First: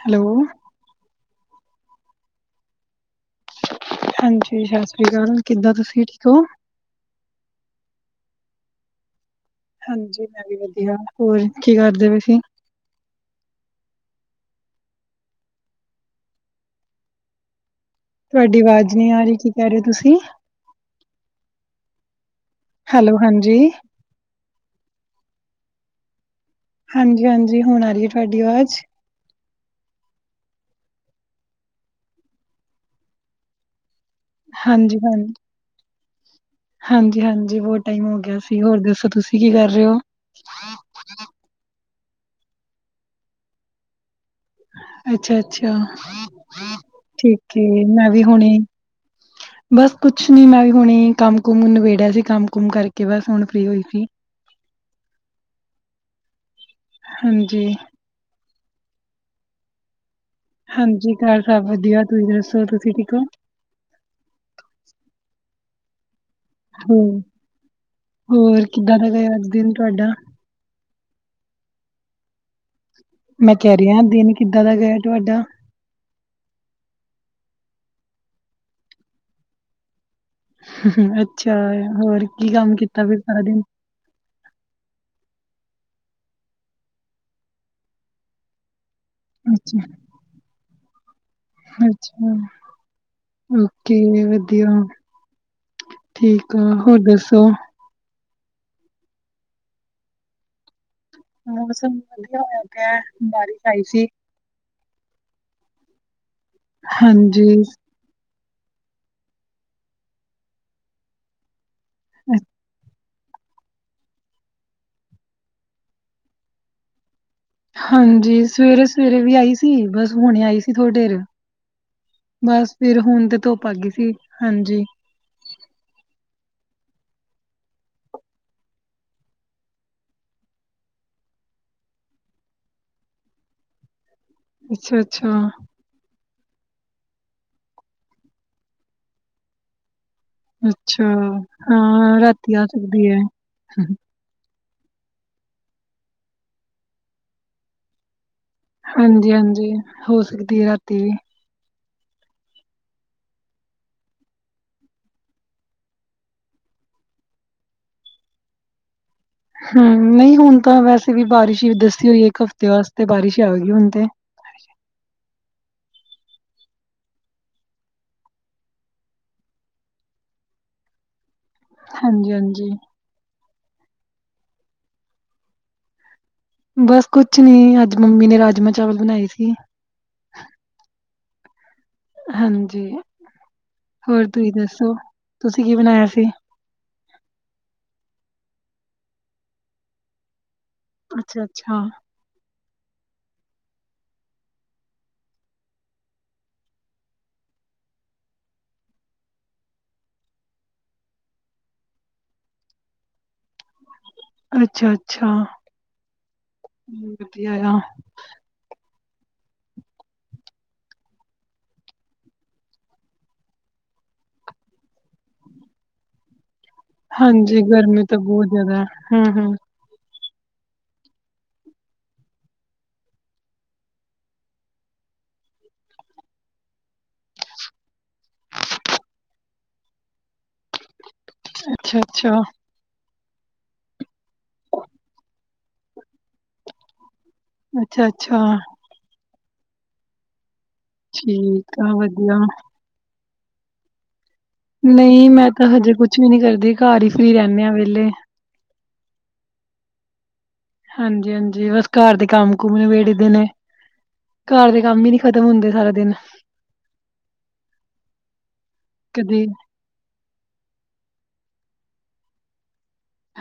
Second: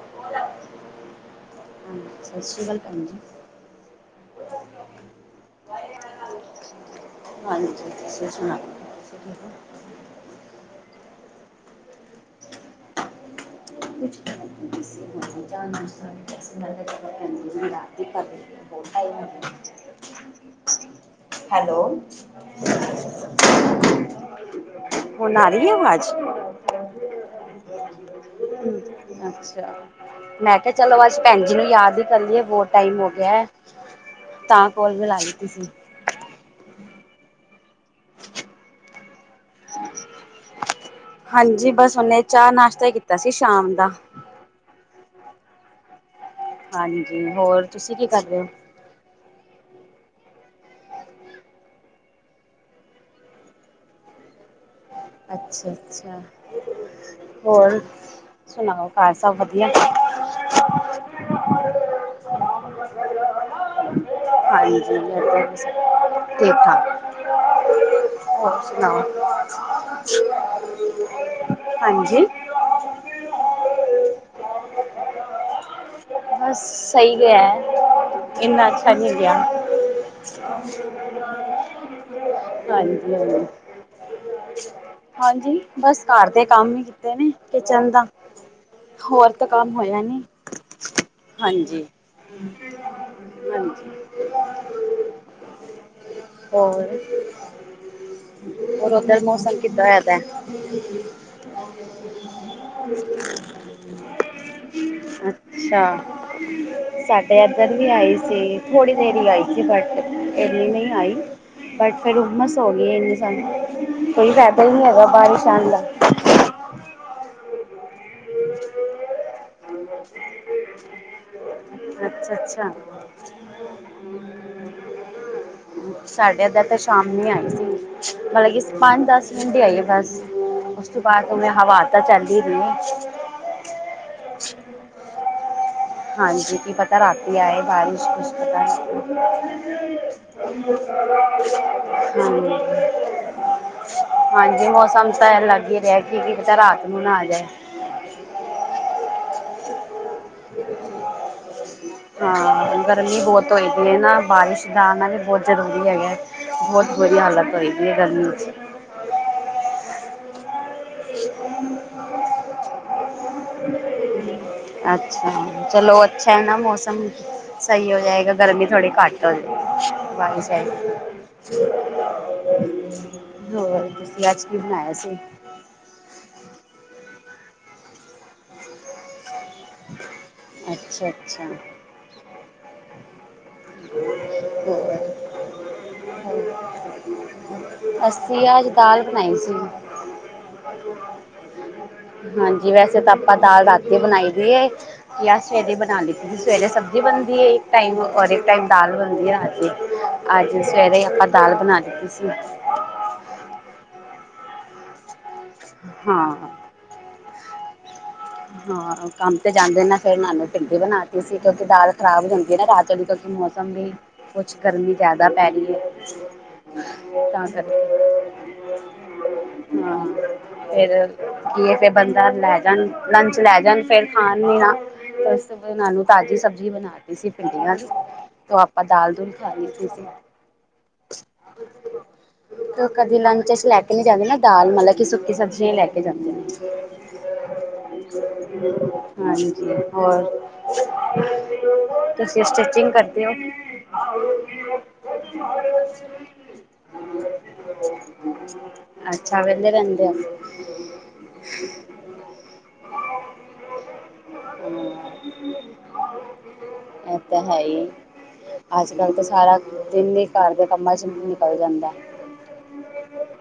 Hello! ਹਾਂਜੀ, ਸਸ਼੍ਰੀ ਕਾਲ ਭੈਨਜੀ। ਹਾਂਜੀ ਸਾਸ੍ਰੀ ਕਾਲ। ਕਿੱਦਾਂ ਤੁਸੀਂ ਠੀਕ ਹੋ? ਹਾਂਜੀ ਤੁਸੀ ਸੁਣਾਓ? ਹਾਂਜੀ ਮੈਂ ਵੀ ਵਧੀਆ। ਹੋਰ ਕੀ ਕਰਦੇ ਬੇ ਸੀਂ? [unintelligible] ਤੂੰਐਡੀ ਹੈ ਬਹੁਤ ਵਾਜ਼ ਨੀ ਟਾਈਮ ਆ ਹੋ ਰੀ ਕੀ ਕੈ ਗਿਆ ਰੇ ਓ ਤੁਸੀਂ। ਹੈਲੋ ਹੈਲੋ, ਹਾਂਜੀ। ਹੁਨ ਆ ਰੀ ਏ ਵਾਜ਼? ਹਾਂਜੀ- ਹਾਂਜੀ ਹੁਣ ਆ ਰੀ ਏ। ਹੂੰ। ਅੱਛਾ! ਮੈਂ ਕਿਆ ਚਲੋ ਅੱਜ ਭੈਨਜੀ ਨੂੰ ਯਾਦ ਈ ਕਰ ਲਈਏ ਬੋਤ ਟਾਈਮ ਹੋ ਗਿਆ। ਤਾਂ ਕੋਲ ਹਾਂਜੀ ਮਿਲਾ ਹਾਂਜੀ ਲਿਤੀ ਸੀ। ਹਾਂਜੀ- ਹਾਂਜੀ ਬਹੁਤ ਟਾਈਮ ਹੋ ਗਿਆ ਸੀ, ਹੋਰ ਦੱਸੋ ਤੁਸੀਂ ਕੀ ਕਰ ਰੇ ਓ। ਹਾਂਜੀ ਬਸ ਹੁਨੇ ਚਾਂ - ਨਾਸ਼ਤਾ ਈ ਕੀਤਾ ਸੀ ਸ਼ਾਮ ਦਾ। ਅੱਛਾ- ਅੱਛਾ। ਹਾਂਜੀ, ਠੀਕ ਹੋਰ ਹੈ ਤੁਸੀਂ ਕੀ ਮੈਂ ਕਰ ਵੀ ਰੇ ਓ? ਹੁਣੇ ਬਸ ਕੁਛ ਨੀ ਮੈਂ ਵੀ ਹੁਣੇ ਈ ਕੰਮ- ਕੁਮ ਨਿਬੇੜਿਆ ਸੀ। ਕੰਮ- ਕੁਮ ਕਰਕੇ ਬਸ ਹੁਣ ਫ੍ਰੀ ਹੋਈ ਸੀ। ਅੱਛਾ - ਅੱਛਾ! ਹਾਂਜੀ ਹੋਰ ਸੁਣਾਓ ਘਰ ਸਭ ਵਧੀਆ? ਹਾਂਜੀ ਘਰ ਸਭ ਵਧੀਆ। ਤੁਸੀਂ ਦੱਸੋ ਤੁਸੀਂ ਠੀਕ ਓ? [inaudible] ਹਾਂਜੀ [unintelligible] ਠੀਕ-ਠਾਕ। ਹੋਰ ਹੋਰ ਸੁਨਾਓ? ਫੇਰ ਅੱਜ ਦਿਨ ਤੁਆ ਹਾਂਜੀ। ਮੈਂ ਕੈ ਰੀ ਆ ਦਿਨ ਕਿੱਦਾਂ ਦਾ ਗਿਆ ਤੁਆਡਾ? ਬਸ ਸਈ ਗਿਆ ਇੰਨਾ ਅੱਛਾ ਨੀ ਗਿਆ। [unintelligible] [unintelligible] ਅੱਛਾ ਹੋਰ ਕੀ ਕੰਮ ਕੀਤਾ ਹਾਂਜੀ ਫੇਰ ਸਾਰਾ ਹਾਂਜੀ ਦਿਨ। ਹਾਂਜੀ ਬਸ ਘਰ ਦੇ ਕੰਮ ਈ ਕੀਤੇ ਨੇ ਕਿਚਨ ਦਾ। ਹੋਰ ਤਾਂ ਕੰਮ ਅੱਛਾ ਹੋਇਆ ਨੀ। ਹਾਂਜੀ ਅੱਛਾ! ਹਾਂਜੀ ਓਕੇ, ਵਧੀਆ। ਠੀਕ ਆ, ਹੋਰ ਦੱਸੋ? ਹੋਰ ਓਧਰ ਮੌਸਮ ਕਿੱਦਾਂ ਹੋਇਐ ਦੈ? ਮੌਸਮ ਵਧੀਆ ਹੋਇਆ ਪਿਐ, ਬਾਰਿਸ਼ ਆਈ ਸੀ। ਅੱਛਾ! ਸਾਡੇ ਹਾਂਜੀ ਐਧਰ ਵੀ ਆਈ ਸੀ। ਥੋੜੀ ਦੇਰ ਈ ਆਈ ਸੀ ਬਟ ਏਨੀ ਨਈ ਆਈ। ਬਟ ਫੇਰ ਅ- ਹੁੰਮਸ ਹੋ ਗੀ ਏ ਏਨੀ ਸਾਰੀ, ਕੋਈ ਫੈਦਾ ਈ ਨੀ ਹੈਗਾ ਬਾਰਿਸ਼ ਆਨ ਦਾ। ਹਾਂਜੀ ਸਵੇਰੇ -ਸਵੇਰੇ ਵੀ ਆਈ ਸੀ ਬਸ ਹੁਣੇ ਆਈ ਸੀ ਥੋੜੀ ਦੇਰ। ਅੱਛਾ-ਅੱਛਾ ਬਸ ਫਿਰ ਹੁਨ ਤੇ ਧੁੱਪ ਆ ਗੀ ਸੀ, ਹਾਂਜੀ। ਹਮ ਸਾਡੇ ਐਧਰ ਤਾ ਸ਼ਾਮ ਨੂੰ ਈ ਆਈ ਸੀ ਮਲਬ ਕਿ ਪੰਜ-ਦਸ ਮਿੰਟ ਈ ਆਈ ਏ ਬਸ। ਉਸ ਤੋਂ ਬਾਦ ਉਵੇਂ ਹਵਾ ਤਾਂ ਚੱਲਦੀ ਪੀ ਏ। ਅੱਛਾ ਅੱਛਾ। ਹਾਂਜੀ ਕੀ ਪਤਾ ਰਾਤੀ ਆਏ ਬਾਰਿਸ਼ ਕੁਛ ਪਤਾ ਨੀਂ। ਹਾਂਜੀ। ਅੱਛਾ ਹਾਂ ਰਾਤੀ ਆ ਸਕਦੀ ਹੈ ਹਾਂਜੀ ਮੌਸਮ ਤਾਂ ਐ ਲੱਗ ਹੀ ਰਿਹਾ ਕਿ ਕੀ ਕਿਤੇ ਰਾਤ ਨੂੰ ਨਾ ਆ ਜਾਏ। ਹਾਂਜੀ ਹਾਂਜੀ ਹੋ ਸਕਦੀ ਰਾਤੀ। ਹਾਂ, ਗਰਮੀ ਬਹੁਤ ਹੋਈ ਪਈ ਐ ਨਾ, ਬਾਰਿਸ਼ ਦਾ ਆਣਾ ਵੀ ਬਹੁਤ ਜ਼ਰੂਰੀ ਹੈਗਾ। ਬਹੁਤ ਬੁਰੀ ਹਾਲਤ ਹੋਈ ਪਈ ਐ ਗਰਮੀ ਚ। ਹੂੰ ਨਹੀਂ ਹੁਣ ਤਾਂ ਵੈਸੇ ਵੀ ਬਾਰਿਸ਼ ਹੀ ਦੱਸੀ ਹੋਈ ਏ ਇੱਕ ਹਫ਼ਤੇ ਵਾਸਤੇ, ਬਾਰਿਸ਼ ਹੀ ਆਵੇਗੀ ਹੁਣ ਤੇ। ਅੱਛਾ ਚਲੋ, ਅੱਛਾ ਐ ਨਾ ਮੌਸਮ। ਸਹੀ ਹੋ ਜਾਏਗਾ, ਗਰਮੀ ਥੋੜੀ ਘੱਟ ਹੋ ਜੇ ਬਾਰਿਸ਼ [inaudible] ਹਾਂਜੀ-ਹਾਂਜੀ, ਹੋਰ ਤੁਸੀਂ ਅੱਜ ਕੀ ਬਣਾਇਆ ਸੀ? ਬਸ ਕੁਛ ਨੀ, ਅੱਜ ਮੰਮੀ ਨੇ ਰਾਜਮਾਂਹ ਚਾਵਲ ਬਣਾਏ ਸੀ। ਅੱਛਾ ਅੱਛਾ। ਹਾਂਜੀ। ਹੋਰ ਤੁਸੀਂ ਦੱਸੋ, ਤੁਸੀਂ ਕੀ ਬਣਾਇਆ ਸੀ? ਅਸੀ ਅੱਜ ਦਾਲ ਬਣਾਈ ਸੀ। ਅੱਛਾ ਅੱਛਾ। ਹਾਂਜੀ, ਵੈਸੇ ਤਾਂ ਆਪਾਂ ਦਾਲ ਰਾਤੀ ਬਣਾਈ ਦੀ ਏ। ਜਾ ਸਵੇਰੇ ਬਣਾਈ ਲਿੱਤੀ ਸੀ, ਸਵੇਰੇ ਸਬਜ਼ੀ ਬਣਦੀ ਏ ਇੱਕ ਟਾਈਮ ਔਰ ਇੱਕ ਟਾਈਮ ਦਾਲ ਬਣਦੀ ਆ ਰਾਤੀਂ। ਅੱਜ ਸਵੇਰੇ ਹੀ ਆਪਾਂ ਦਾਲ ਬਣਾ ਦਿੱਤੀ ਸੀ। ਅੱਛਾ ਅੱਛਾ। ਹਾਂ। ਹੂੰ ਵਧੀਆ ਆ। ਹਾਂ ਕੰਮ ਤੇ ਜਾਂਦੇ ਨਾ ਫੇਰ ਨਾਲ ਭਿੰਡੀ ਬਣਾਤੀ ਸੀ ਕਿਉਂਕਿ ਦਾਲ ਖ਼ਰਾਬ ਹੋ ਜਾਂਦੀ ਨਾ ਰਾਤ ਵਾਲੀ ਕਿਉਂਕਿ ਮੌਸ ਸ਼ਾਮੀ ਕੁਛ ਗਰਮੀ ਜ਼ਿਆਦਾ ਪੈ ਰਹੀ ਐ। ਤਾਂ ਹਾਂਜੀ ਕਰਕੇ ਗਰਮੀ ਤਾਂ ਬਹੁਤ ਜ਼ਿਆਦਾ ਹੂੰ-ਹੂੰ, ਹਾਂ ਫੇਰ ਕੀ ਐ ਬੰਦਾ ਲੈ ਜਾਣ ਲੰਚ ਲੈ ਜਾਣ, ਫੇਰ ਖਾਣ ਵੀ ਨਾ ਬਸ ਏਨਾ ਨੂੰ ਤਾਜ਼ੀ ਸਬਜ਼ੀ ਬਣਾਤੀ ਸੀ ਭਿੰਡੀਆਂ ਦੀ। ਓ ਆਪਾਂ ਦਾਲ ਦੂਲ ਖਾ ਲਈ ਸੀ। ਅੱਛਾ ਅੱਛਾ। ਕਦੀ ਲੰਚ ਵਿੱਚ ਲੈ ਕੇ ਨੀ ਜਾਂਦੇ ਨਾ, ਦਾਲ ਮਤਲਬ ਕਿ ਸੁੱਕੀ ਸਬਜ਼ੀਆਂ ਲੈ ਕੇ ਜਾਂਦੇ ਨੇ। ਅੱਛਾ-ਅੱਛਾ, ਹਾਂਜੀ। ਹੋਰ? ਠੀਕ ਆ ਵਧੀਆ ਤੁਸੀਂ ਸਟਿਚਿੰਗ ਕਰਦੇ ਹੋ? ਨਹੀਂ ਮੈਂ ਤਾਂ ਹਜੇ ਕੁਛ ਵੀ ਨਹੀਂ ਕਰਦੀ, ਘਰ ਹੀ ਫ੍ਰਰੀ ਰਹਿਣੇ ਆ ਵਿਹਲੇ। ਅੱਛਾ ਵਿਹਲੇ ਰਹਿੰਦੇ ਓ? ਹਾਂਜੀ ਹਾਂਜੀ, ਬਸ ਘਰ ਦੇ ਕੰਮ ਕੁਮ ਨਬੇੜੀ ਦੇ ਨੇ। ਘਰ ਦੇ ਹੂੰ, ਕੰਮ ਹੀ ਨੀ ਖਤਮ ਹੁੰਦੇ ਸਾਰਾ ਦਿਨ ਐ ਤਾਂ ਹੈ ਈ, ਅੱਜ ਕੱਲ੍ਹ ਤੇ ਕਦੀ ਸਾਰਾ ਦਿਨ ਹੀ ਘਰ ਦੇ ਕੰਮਾਂ ਚ ਨਿਕਲ ਜਾਂਦਾ।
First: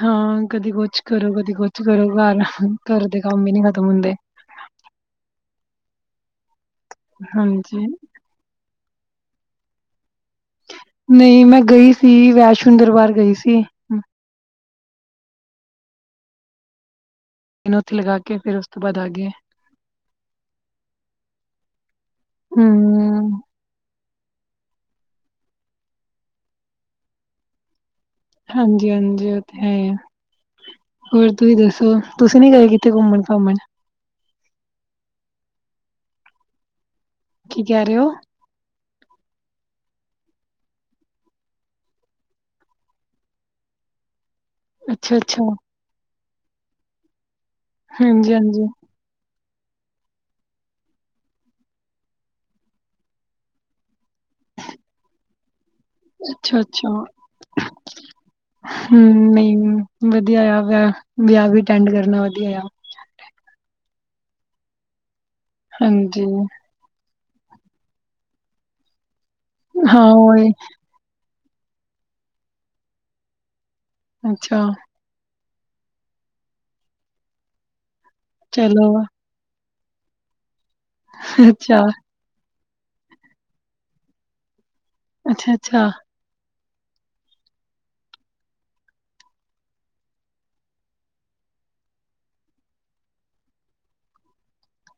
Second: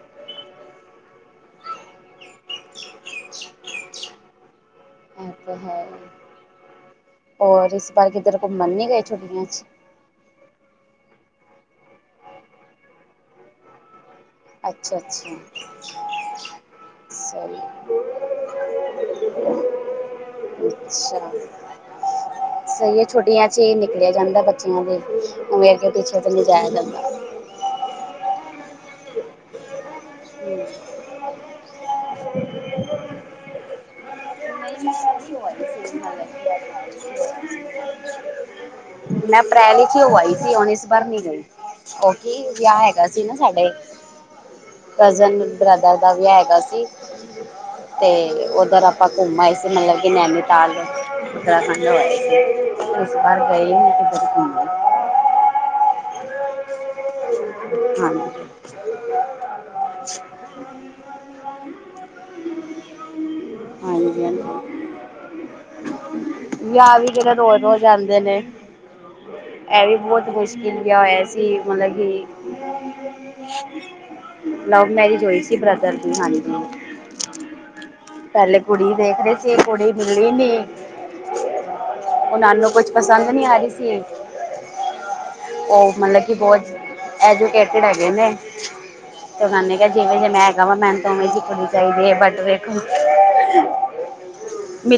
ਹਾਂ, ਕਦੀ ਕੁਛ ਕਰੋ ਕਦੀ ਕੁਛ ਕਰੋ ਘਰ, ਘਰ ਦੇ ਕੰਮ ਹੀ ਨਹੀਂ ਖ਼ਤਮ ਹੁੰਦੇ। ਓ ਤਾ ਹੈ ਹੀ, ਔਰ ਹਾਂਜੀ ਇਸ ਬਾਰ ਕਿ ਕਿਤੇ ਘੁੰਮਣ ਨਹੀਂ ਗਏ ਛੁਟੀਆਂ ਚ? ਨਹੀਂ ਮੈਂ ਗਈ ਸੀ ਵੈਸ਼ਨੋ ਦਰਬਾਰ ਗਈ ਸੀ। ਅੱਛਾ ਅੱਛਾ। ਅੱਛਾ ਜੀ। ਦਿਨ ਉੱਥੇ ਲਗਾ ਕੇ ਫਿਰ ਉਸ ਤੋਂ ਬਾਅਦ ਆ ਗਏ ਅੱਛਾ ਸਹੀ ਏ ਹਮ ਛੁੱਟੀਆਂ 'ਚ ਹੀ ਨਿਕਲਿਆ ਜਾਂਦਾ ਬੱਚਿਆਂ ਦੇ ਉਵੇ ਅੱਗੇ ਪਿੱਛੇ ਤੇ ਨਹੀ ਜਾਇਆ ਜਾਂਦਾ ਹਾਂਜੀ ਹਾਂਜੀ ਉਹ ਤੇ ਹੈ ਈ ਏ [unintelligible] ਹੋਰ ਤੁਸੀਂ ਦੱਸੋ ਤੁਸੀਂ ਨੀ ਗਏ ਕਿੱਥੇ ਘੁੰਮਣ-ਘਾਮਣ [unintelligible] ਕੀ ਕਹਿ ਰਹੇ ਸੀ ਔ ਮੈਂ ਅਪ੍ਰੈਲ ਇਚ ਹੀ ਹੋ ਆਈ ਹੁਨ ਇਸ ਵਾਰ ਨੀ ਗਈ ਉਹ ਕੀ ਵਿਆਹ ਹੈਗਾ ਸੀ ਨਾ ਸਾਡੇ ਅੱਛਾ ਕਜ਼ਨ ਅੱਛਾ ਬ੍ਰਦਰ ਦਾ ਵੀਆ ਹੈਗਾ ਸੀ ਹਾਂਜੀ ਤੇ ਹਾਂਜੀ ਓਧਰ ਘੁੰਮ ਆਈ ਸੀ ਮਤਲਬ ਕਿ ਨੈਨੀਤਾਲ ਉੱਤਰਾਖੰਡ ਹੋ ਆਈ ਸੀ ਇਸ ਬਾਰ ਗਈ ਨੀ ਕਿਧਰੇ ਅੱਛਾ ਅੱਛਾ [unintelligible] ਹਾਂਜੀ ਹਮ ਨਹੀਂ ਵਦੀਆ ਆ ਵਿਆਹ, ਵਿਆਹ ਵੀ ਅਟੈਂਡ ਕਰਨਾ ਵਦੀਆ ਆ ਹਾਂਜੀ ਹਾਂਜੀ ਹਾਂਜੀ ਵਿਆਹ ਵੀ ਕਿਹੜੇ ਰੋਜ਼ ਰੋਜ਼ ਆਂਦੇ ਨੇ ਇਹ ਵੀ ਹਾਂ ਬਹੁਤ ਉਹੀ ਮੁਸ਼ਕਿਲ ਵਿਆਹ ਹੋਆ ਸੀ ਮਤਲਬ ਕਿ ਅੱਛਾ ਲਵ ਮੈਰਿਜ ਹੋਈ ਸੀ ਬ੍ਰਦਰ ਦੀ ਹਾਜੀਂ ਦੀ ਪਹਿਲੇ ਕੁੜੀ ਚਲੋ ਦੇਖਦੇ ਸੀ ਇਹ ਕੁੜੀ ਮਿਲੀ ਨੀ ਅੱਛਾ ਉਹਨਾ ਨੂੰ ਕੁਛ ਪਸੰਦ ਨੀ ਆ ਰਹੀ ਸੀ ਅੱਛਾ-ਅੱਛਾ, ਉਹ ਮਤਲਬ ਕਿ ਬਹੁਤ ਐਜੂਕੇਟੇਡ ਹੈਗੇ ਨੇ ਤੇ ੳਨਹਾ ਨੇ ਕਿਹਾ ਜਿਵੇਂ ਜਿਵੇੈਂ ਹੈਗਾ ਵਾ ਮੈਨੂੰ ਤਾ ਉਵੇਂ ਦੀ ਕੂੜੀ ਚਾਹੀਦੀ ਹੈ ਬਟ ਵੇਖੋ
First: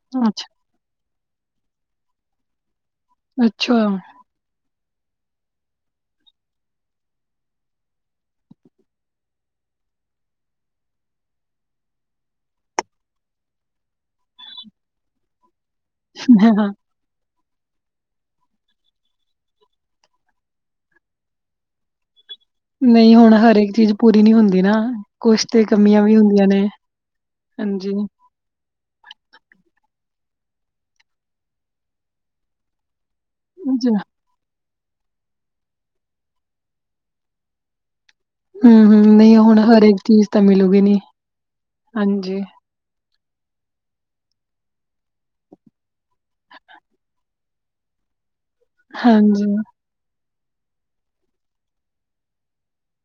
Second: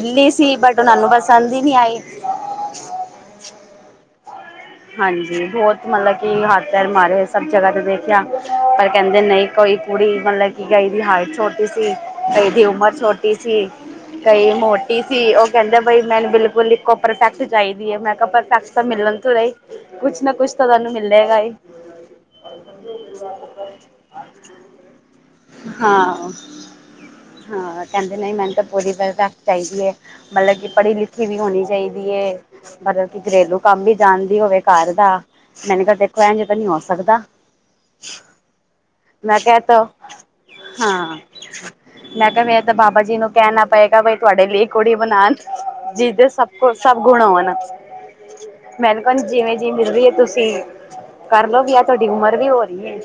ਅੱਛਾ, ਸੀ ਬਟ ਉਹਨਾ ਨੂੰ ਪਸੰਦ ਹੀ ਨੀ ਆਈ ਅੱਛਾ ਹਾਂਜੀ ਬਹੁਤ ਮਤਲਬ ਕਿ ਹੱਥ ਪੈਰ ਮਾਰੇ ਸਭ ਜਗ੍ਹਾ ਤੇ ਦੇਖਿਆ ਪਰ ਕਹਿੰਦੇ ਨਹੀਂ ਕੋਈ ਕੁੜੀ ਮਤਲਬ ਕਿ ਕਈ ਦੀ ਹਾਈਟ ਛੋਟੀ ਸੀ ਕਈ ਦੀ ਉਮਰ ਛੋਟੀ ਸੀ ਕਈ ਮੋਟੀ ਸੀ ਉਹ ਕਹਿੰਦੇ ਬਾਈ ਮੈਨੂੰ ਹਾਂ। ਬਿਲਕੁਲ ਇੱਕੋ ਪਰਫੈਕਟ ਚਾਹੀਦੀ ਏ ਮੈਂ ਕਿਹਾ ਪਰਫੈਕਟ ਤਾਂ ਮਿਲਣ ਤੋ ਰਹੀ ਕੁਛ ਨਾ ਕੁਛ ਤਾਂ ਤੁਹਾਨੂੰ ਮਿਲੇਗਾ ਹੀ ਨਹੀਂ ਹੁਣ ਹਰੇਕ ਚੀਜ਼ ਪੂਰੀ ਨੀ ਹੁੰਦੀ ਨਾ ਕੁਛ ਤੇ ਕਮੀਆਂ ਵੀ ਹਾਂ ਹੁੰਦੀਆਂ ਨੇ ਹਾਂ ਹਾਂਜੀ। ਕਹਿੰਦੇ ਨਹੀਂ ਮੈਂਨੂ ਤਾਂ ਪੂਰੀ ਪਰਫੈਕਟ ਚਾਹੀਦੀ ਹੈ ਮਤਲਬ ਕਿ ਪੜ੍ਹੀ ਲਿਖੀ ਵੀ ਹੋਣੀ ਚਾਹੀਦੀ ਏ ਮਤਲਬ ਕਿ ਘਰੇਲੂ ਕੰਮ ਵੀ ਅੱਛਾ, ਜਾਣਦੀ ਹੋਵੇ ਘਰ ਦਾ ਮੈਨੇ ਕਿਆ ਦੇਖੋ ਐਜਂ ਤਾਂ ਨੀ ਹੋ ਸਕਦਾ ਹੂੰ-ਹੂੰ, ਨਹੀਂ ਮੈਂ ਕਿਹਾ ਹੁਣ ਹਰ ਤੋਂ ਇੱਕ ਚੀਜ਼ ਤਾਂ ਮਿਲੂਗੀ ਨੀ, ਹਾਂ ਮੈਂ ਹਾਂਜੀ। ਕਿਹਾ ਬਾਬਾ ਜੀ ਨੂੰ ਕਹਿਣਾ ਪਏਗਾ ਬਈ ਤੁਹਾਡੇ ਲਈ ਕੁੜੀ ਬਣਾਣ ਜਿਹਦੇ ਸਭ ਕੁ ਸਭ ਗੁਣ ਹੋਣ ਮੈਨੂੰ ਕੋਹਣ ਹਾਂਜੀ, ਜਿਵੇਂ ਮਿਲਦੀ ਹੈ ਤੁਸੀਂ ਕਰਲੋ ਵੀ ਆ ਤੁਹਾਡੀ ਉਮਰ ਵੀ ਹੋ ਰਹੀ ਹੈ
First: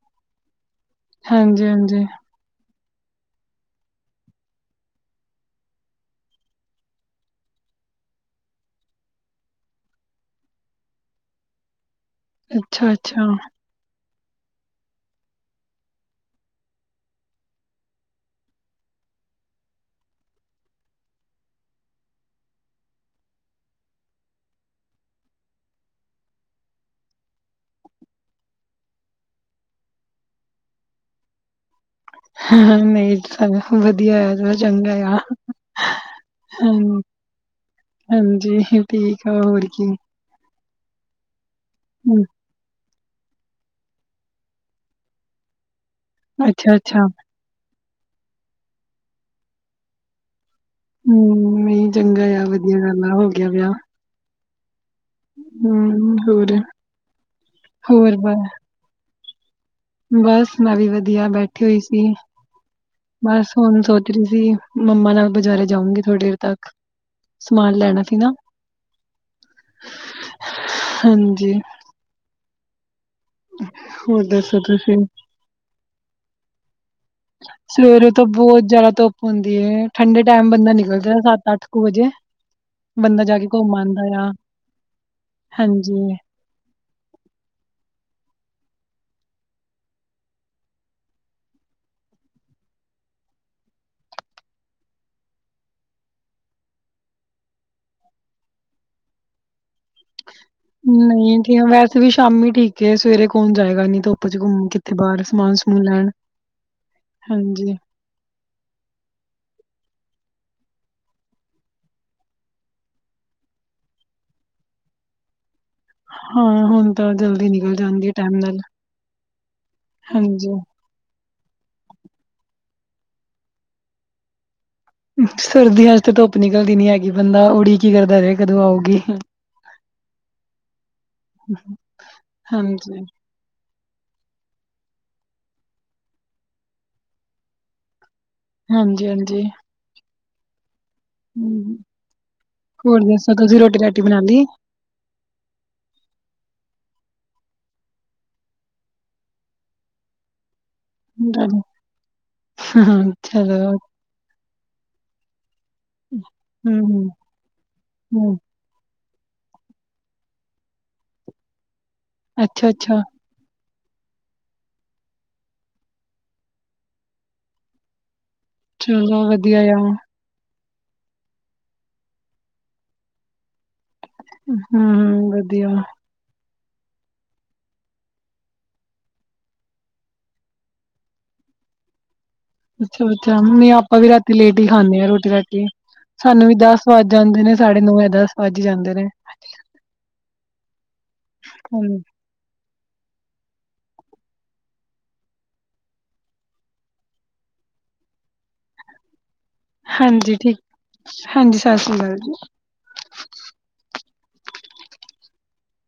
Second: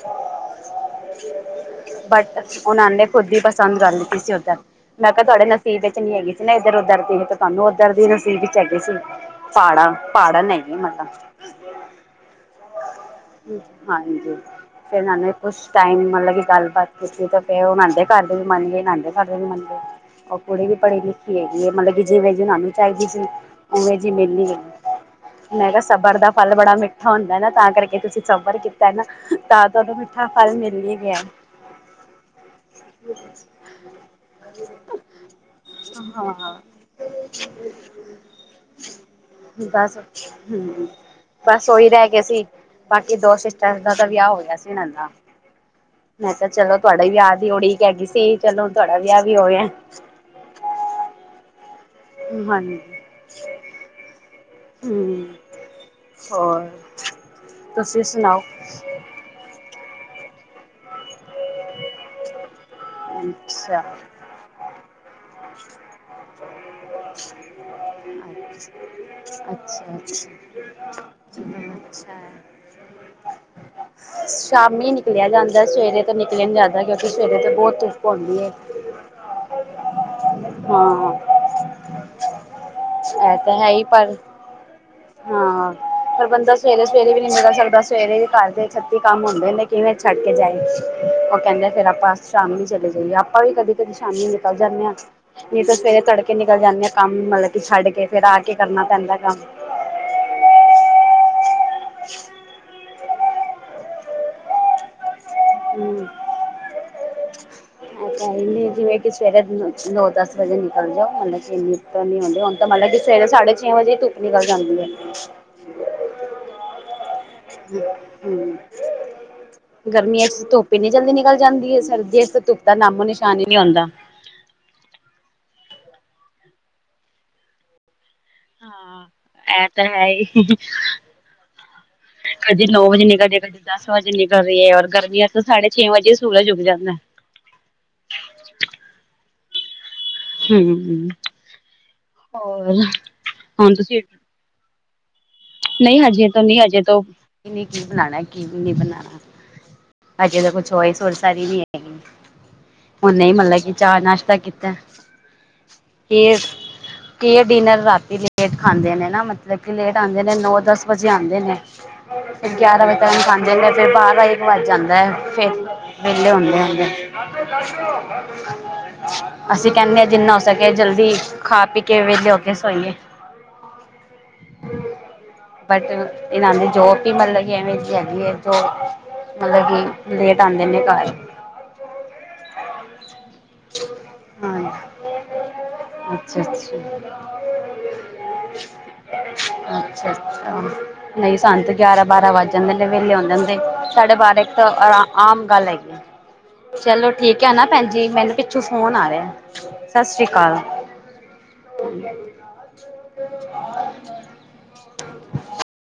ਹਾਂਜੀ ਹਾਂਜੀ ਬਟ ਉਹਨਾਂ ਨੇ ਖੁਦ ਹੀ ਪਸੰਦ ਕਰ ਲਿਤੀ ਸੀ ਉੱਧਰ ਮੈਂ ਕਿਹਾ ਤੁਹਾਡੇ ਨਸੀਬ ਵਿਚ ਨੀ ਹੈਗੀ ਸੀ ਨਾ ਇੱਧਰ ਉਧਰ ਦੀ ਹੀ ਤੇ ਤੁਹਾਨੂੰ ਉੱਧਰ ਦੀ ਨਸੀਬ ਵਿੱਚ ਹੈਗੀ ਸੀ ਪਾੜਾਂ ਪਹਾੜਨ ਹੈਗੀ ਮਤਲਬ ਅੱਛਾ-ਅੱਛਾ ਹਾਂਜੀ ਫੇਰ ਏਹਨਾ ਨੇ ਕੁਛ ਟਾਈਮ ਮਤਲਬ ਕਿ ਗੱਲਬਾਤ ਕੀਤੀ, ਤੇ ਫੇਰ ਓਹ ਨਾਦੇ ਘਰ ਦੇ ਵੀ ਮੰਨ ਗਏ, ਇਹ ਨਾਦੇ ਘਰ ਦੇ ਵੀ ਮੰਨ ਗਏ। ਓਹ ਕੁੜੀ ਵੀ ਪੜੀ ਲਿਖੀ ਹੈਗੀ ਏ, ਮਤਲਬ ਕਿ ਜਿਵੇਂ ਜਿਨਾਨੂ ਚਾਹੀਦੀ ਸੀ। ਉਵੇਂ ਜੀ ਮਿੱਲੀ ਏ, ਮੈਂ ਕੇਹਾ ਸਬਰ ਦਾ ਫਲ ਬੜਾ ਮਿੱਠਾ ਹੁੰਦਾ ਹੈ ਨਾ ਤਾਂ ਕਰਕੇ ਤੁਸੀਂ ਸਬਰ ਕੀਤੈ ਨਾ ਤਾਂ ਤੁਹਾਨੂ ਮਿੱਠਾ ਫਲ ਮਿਲ ਵੀ ਗਿਆ। ਨਹੀਂ ਚਲੋ ਵਧੀਆ ਆ ਚ ਚੰਗਾ ਆ। ਹਾਂ ਹੈਲੋ, ਹੈਲੋ ਜੀ ਠੀਕ ਆਂ ਹੋਰ ਕੀ। ਬਸ ਹੂੰ ਬਸ ਓਹੀ ਰਹਿ ਗਏ ਹੂੰ, ਸੀ, ਬਾਕੀ ਦੋ ਸਿਸਟਰ ਦਾ ਤਾਂ ਵਿਆਹ ਹੋ ਗਿਆ ਸੀ ਇਹਨਾਂ ਦਾ। ਮੈਂ ਕੇਹਾ ਚੱਲੋ ਅੱਛਾ-ਅੱਛਾ, ਤੁਹਾਡੇ ਵਿਆਹ ਦੀ ਉਡੀਕ ਹੈਗੀ ਸੀ, ਚੱਲੋ ਤੁਹਾਡਾ ਵਿਆਹ ਵੀ ਹੋ ਗਿਆ। ਹੁਂ ਨਹੀਂ ਚੰਗਾ ਆ ਵਧੀਆ ਹਾਂਜੀ। ਗੱਲ ਆ, ਹੋ ਗਿਆ ਵਿਆਹ। ਹੁੰ, ਹੋਰ ਤੁਸੀ ਵੀ ਹੋਰ ਬਸ ਸੁਣਾਓ ਬਸ ਮੈਂ ਵੀ ਵਧੀਆ ਬੈਠੀ ਹੋਈ ਸੀ, ਬਸ ਹੁਣ ਅੱਛਾ, ਸੋਚ ਰਹੀ [unintelligible] ਮੰਮਾ ਨਾਲ ਬਜ਼ਾਰੇ ਜਾਉਂਗੀ ਥੋੜ੍ਹੀ ਦੇਰ ਤੱਕ, ਸਮਾਨ ਲੈਣਾ ਸੀ ਨਾ ਅਛਾ ਬੜਾ ਹਾਂਜੀ ਅੱਛਾ ਐ ਹੋਰ ਦੱਸੋ ਸ਼ਾਮੀ ਤੁਸੀਂ ਨਿਕਲੇਆ ਜਾਂਦੈ, ਸਵੇਰੇ ਤੋਂ ਨਿਕਲੇਆ ਨੀ ਜਾਂਦਾ ਕਿਉ ਸਵੇਰੇ ਤੇ ਬਹੁਤ ਧੁੱਪ ਹੋਂਦੀ ਐ। ਜਰਾ ਤੋਂ ਹੁੰਦੀ ਐ ਠੰਡੇ ਟੈਮ ਬੰਦਾ ਨਿਕਲ ਜੇ ਹਾਂ, ਸੱਤ-ਅੱਠ ਕੁ ਵਜੇ। ਬੰਦਾ ਐ ਜਾ ਕੇ ਤਾਂ ਹੈ ਘੁੱਮ ਹੀ ਆਂਦੈ ਪਰ ਆ। ਹਾਂਜੀ ਹਾਂ ਬੰਦਾ ਸਵੇਰੇ-ਸਵੇਰੇ ਵੀ ਨੀ ਨਿਕਲ ਸਕਦਾ ਸਵੇਰੇ ਘਰ ਦੇ ਛੱਤੀ ਕੰਮ ਹੁੰਦੇ ਨੇ, ਕਿਵੇਂ ਛੱਡ ਕੇ ਜਾਏ। ਓਹ ਕਹਿੰਦੇ ਫੇਰ ਆਪਾਂ ਸ਼ਾਮੀ ਚਲੇ ਜਾਈਏ, ਆਪਾਂ ਵੀ ਕਦੀ-ਕਦੀ ਸ਼ਾਮੀ ਨਿਕਲ ਜਾਂਣੇ ਆਂ। ਨਹੀਂ ਤਾਂ ਸਵੇਰੇ ਤੜਕੇ ਨਿਕਲ ਜਾਂਦੇ ਆ ਕੰਮ, ਮਤਲਬ ਕਿ ਛੱਡ ਕੇ ਫੇਰ ਆ ਕੇ ਕਰਨਾ ਪੈਂਦਾ ਕੰਮ। ਨਹੀਂ ਠੀਕ ਆ ਵੈਸੇ ਵੀ ਸ਼ਾਮੀ ਠੀਕ ਹੈ ਸਵੇਰੇ ਕੌਣ ਜਾਏਗਾ ਇੱਨੀ ਧੁੱਪ ਚ ਘੁੰਮ ਕਿੱਥੇ ਬਾਹਰ ਸਮਾਨ ਸਮੂਨ ਹੂੰ। ਲੈਣ। ਹਾਂਜੀ ਜਿਵੇਂ ਕਿ ਸਵੇਰੇ ਨੋ-ਦਸ ਵਜੇ ਨਿਕਲ ਜਾਓ, ਮਤਲਬ ਕਿ ਇੰਨੀ ਪੈਹਲੇ ਹੁੰਦਾ ਹੁਣ ਤਾਂ ਮਤਲਬ ਕਿ ਸਵੇਰੇ ਸਾਢੇ ਛੇ ਵਜੇ ਧੁੱਪ ਨਿਕਲ ਜਾਂਦੀ ਐ। ਹਾਂ ਹੁਣ ਤਾਂ ਜਲਦੀ ਨਿਕਲ ਜਾਂਦੀ ਹੈ ਟਾਈਮ ਨਾਲ ਗਰਮੀਆਂ ਚ ਹਾਂਜੀ ਧੁੱਪ ਇੰਨੀ ਜਲਦੀ ਨਿਕਲ ਜਾਂਦੀ ਹੈ, ਸਰਦੀਆਂ ਇਚ ਤੇ ਧੁੱਪ ਦਾ ਨਾਮੋ ਨਿਸ਼ਾਨ ਹੀ ਨੀ ਹੋਂਦਾ। ਸਰਦੀਆਂ ਇਚ ਤੇ ਧੁੱਪ ਨਿਕਲਦੀ ਨੀ ਹੈਗੀ ਬੰਦਾ ਉੜੀਕ ਈ ਕਰਦਾ ਰਹ ਹਾਂ ਏਹ ਤਾਂ ਹੈ ਹੀ। ਕਦੀ ਨੋ ਹਾਂਜੀ, ਵਜੇ ਨਿਕਲਦੀ, ਕਦੀ ਦਸ ਵਜੇ ਨਿਕਲ ਰਹੀ ਹੈ, ਔਰ ਗਰਮੀਆਂ ਚ ਤੋਂ ਸਾਢੇ ਛੇ ਵਜੇ ਸੂਰਜ ਉਗ ਜਾਂਦੈ। ਹਾਂਜੀ-ਹਾਂਜੀ। ਹੂੰ। ਹੁਂ, ਹੋਰ ਦੱਸੋ ਤੁਸੀਂ ਰੋਟੀ ਰਾਟੀ ਬਣਾਦੀ। ਨਹੀਂ ਹਜੇ ਤੋਂ ਨਹੀਂ ਹਜੇ ਤੋਂ ਇਹਨਾ ਕੀ ਬਣਾਣਾ ਕੀ ਨੀ ਬਣਾਣਾ। ਹਜੇ ਤਾ ਕੁਝ ਚੋਇਸ ਸੁਰ ਸਾਰ ਈ ਨੀ ਹੈਗੀ, ਹੁਣੇ ਇ ਚਲੋ ਮਤਲਬ ਕਿ ਚਾਅ ਨਾਸ਼ਤਾ ਕੀਤਾ। ਕੀਏ, ਹੂੰ, ਕੀਏ ਡਿਨਰ ਰਾਤੀ ਹੂੰ ਲੇਟ ਖਾਂਦੇ ਨੇ ਨਾ ਮਤਲਬ ਕਿ ਲੇਟ ਰਾਤ ਦੇ ਟੈਮ ਨੋ-ਦਸ ਵਜੇ ਆਂਦੇ ਨੇ, ਫੇਰ ਗਿਆਰਾਂ ਵਜੇ ਅੱਛਾ-ਅੱਛਾ ਤੱਕ ਖਾਂਦੇ ਨੇ ਫੇਰ ਬਾਰਾ ਹੀ ਵੱਜ ਜਾਂਦੈ ਫੇ ਵੇਹਲੇ ਹੋੰਦੇਆ। ਚਲੋ ਵਧੀਆ ਅਸੀਂ ਆ ਕੈਨੇ ਆਂ ਜਿੰਨਾ ਹੋ ਸਕੇ ਜਲਦੀ ਖਾ ਪੀ ਕੇ ਵੇਲੇ ਹੋ ਕੇ ਸੌਂਈਏ। ਹਾਂ ਵਧੀਆ ਇਨਾਂ ਦੀ ਜੋਬ ਵੀ ਮੈਨੂੰ ਲੱਗੀ ਐਵੇਂ ਦੀ ਹੈਗੀ ਏ [unintelligible] ਮਤਲਬ ਕਿ ਮਤਲਬ ਕਿ ਲੇਟ ਆਂਦੇ ਨੇ ਘਰ। ਅੱਛਾ, ਅੱਛਾ ਨੀ ਆਪਾਂ ਵੀ ਰਾਤੀ ਲੇਟ ਈ ਹਾਂ ਖਾਨੇ ਆਂ ਰੋਟੀ ਰਾਟੀ ਅੱਛਾ ਸਾਨੂੰ ਵੀ ਅੱਛਾ ਦਸ ਵੱਜ ਜਾਂਦੇ ਨੇ। ਸਾਡੇ ਨੋ ਯਾ ਦਸ ਵੱਜ ਈ ਜਾਂਦੇ ਨੇ। ਅੱਛਾ, ਅੱਛਾ ਨਈ ਸਾਨੂੰ ਤੇ ਗਿਆਰਾਂ, ਬਾਰਾਂ ਵਜ ਜਾਂਦੇ ਨੇ ਵੇਲੇ ਹੁੰਦੇ ਨੇ ਤੇ ਸਾਡੇ ਬਾਰਾਂ ਇੱਕ ਆਮ ਗੱਲ ਹੈਗੀ। ਚਲੋ ਠੀਕ ਐ ਨਾ ਭੈਣਜੀ ਮੈਨੂੰ ਪਿੱਛੋਂ ਫੋਨ ਆ ਰਿਆ। ਹਾਂਜੀ, ਠੀਕ ਹਾਂਜੀ ਸਾਸਸ੍ਰੀਕਾਲ ਜੀ। [inaudible]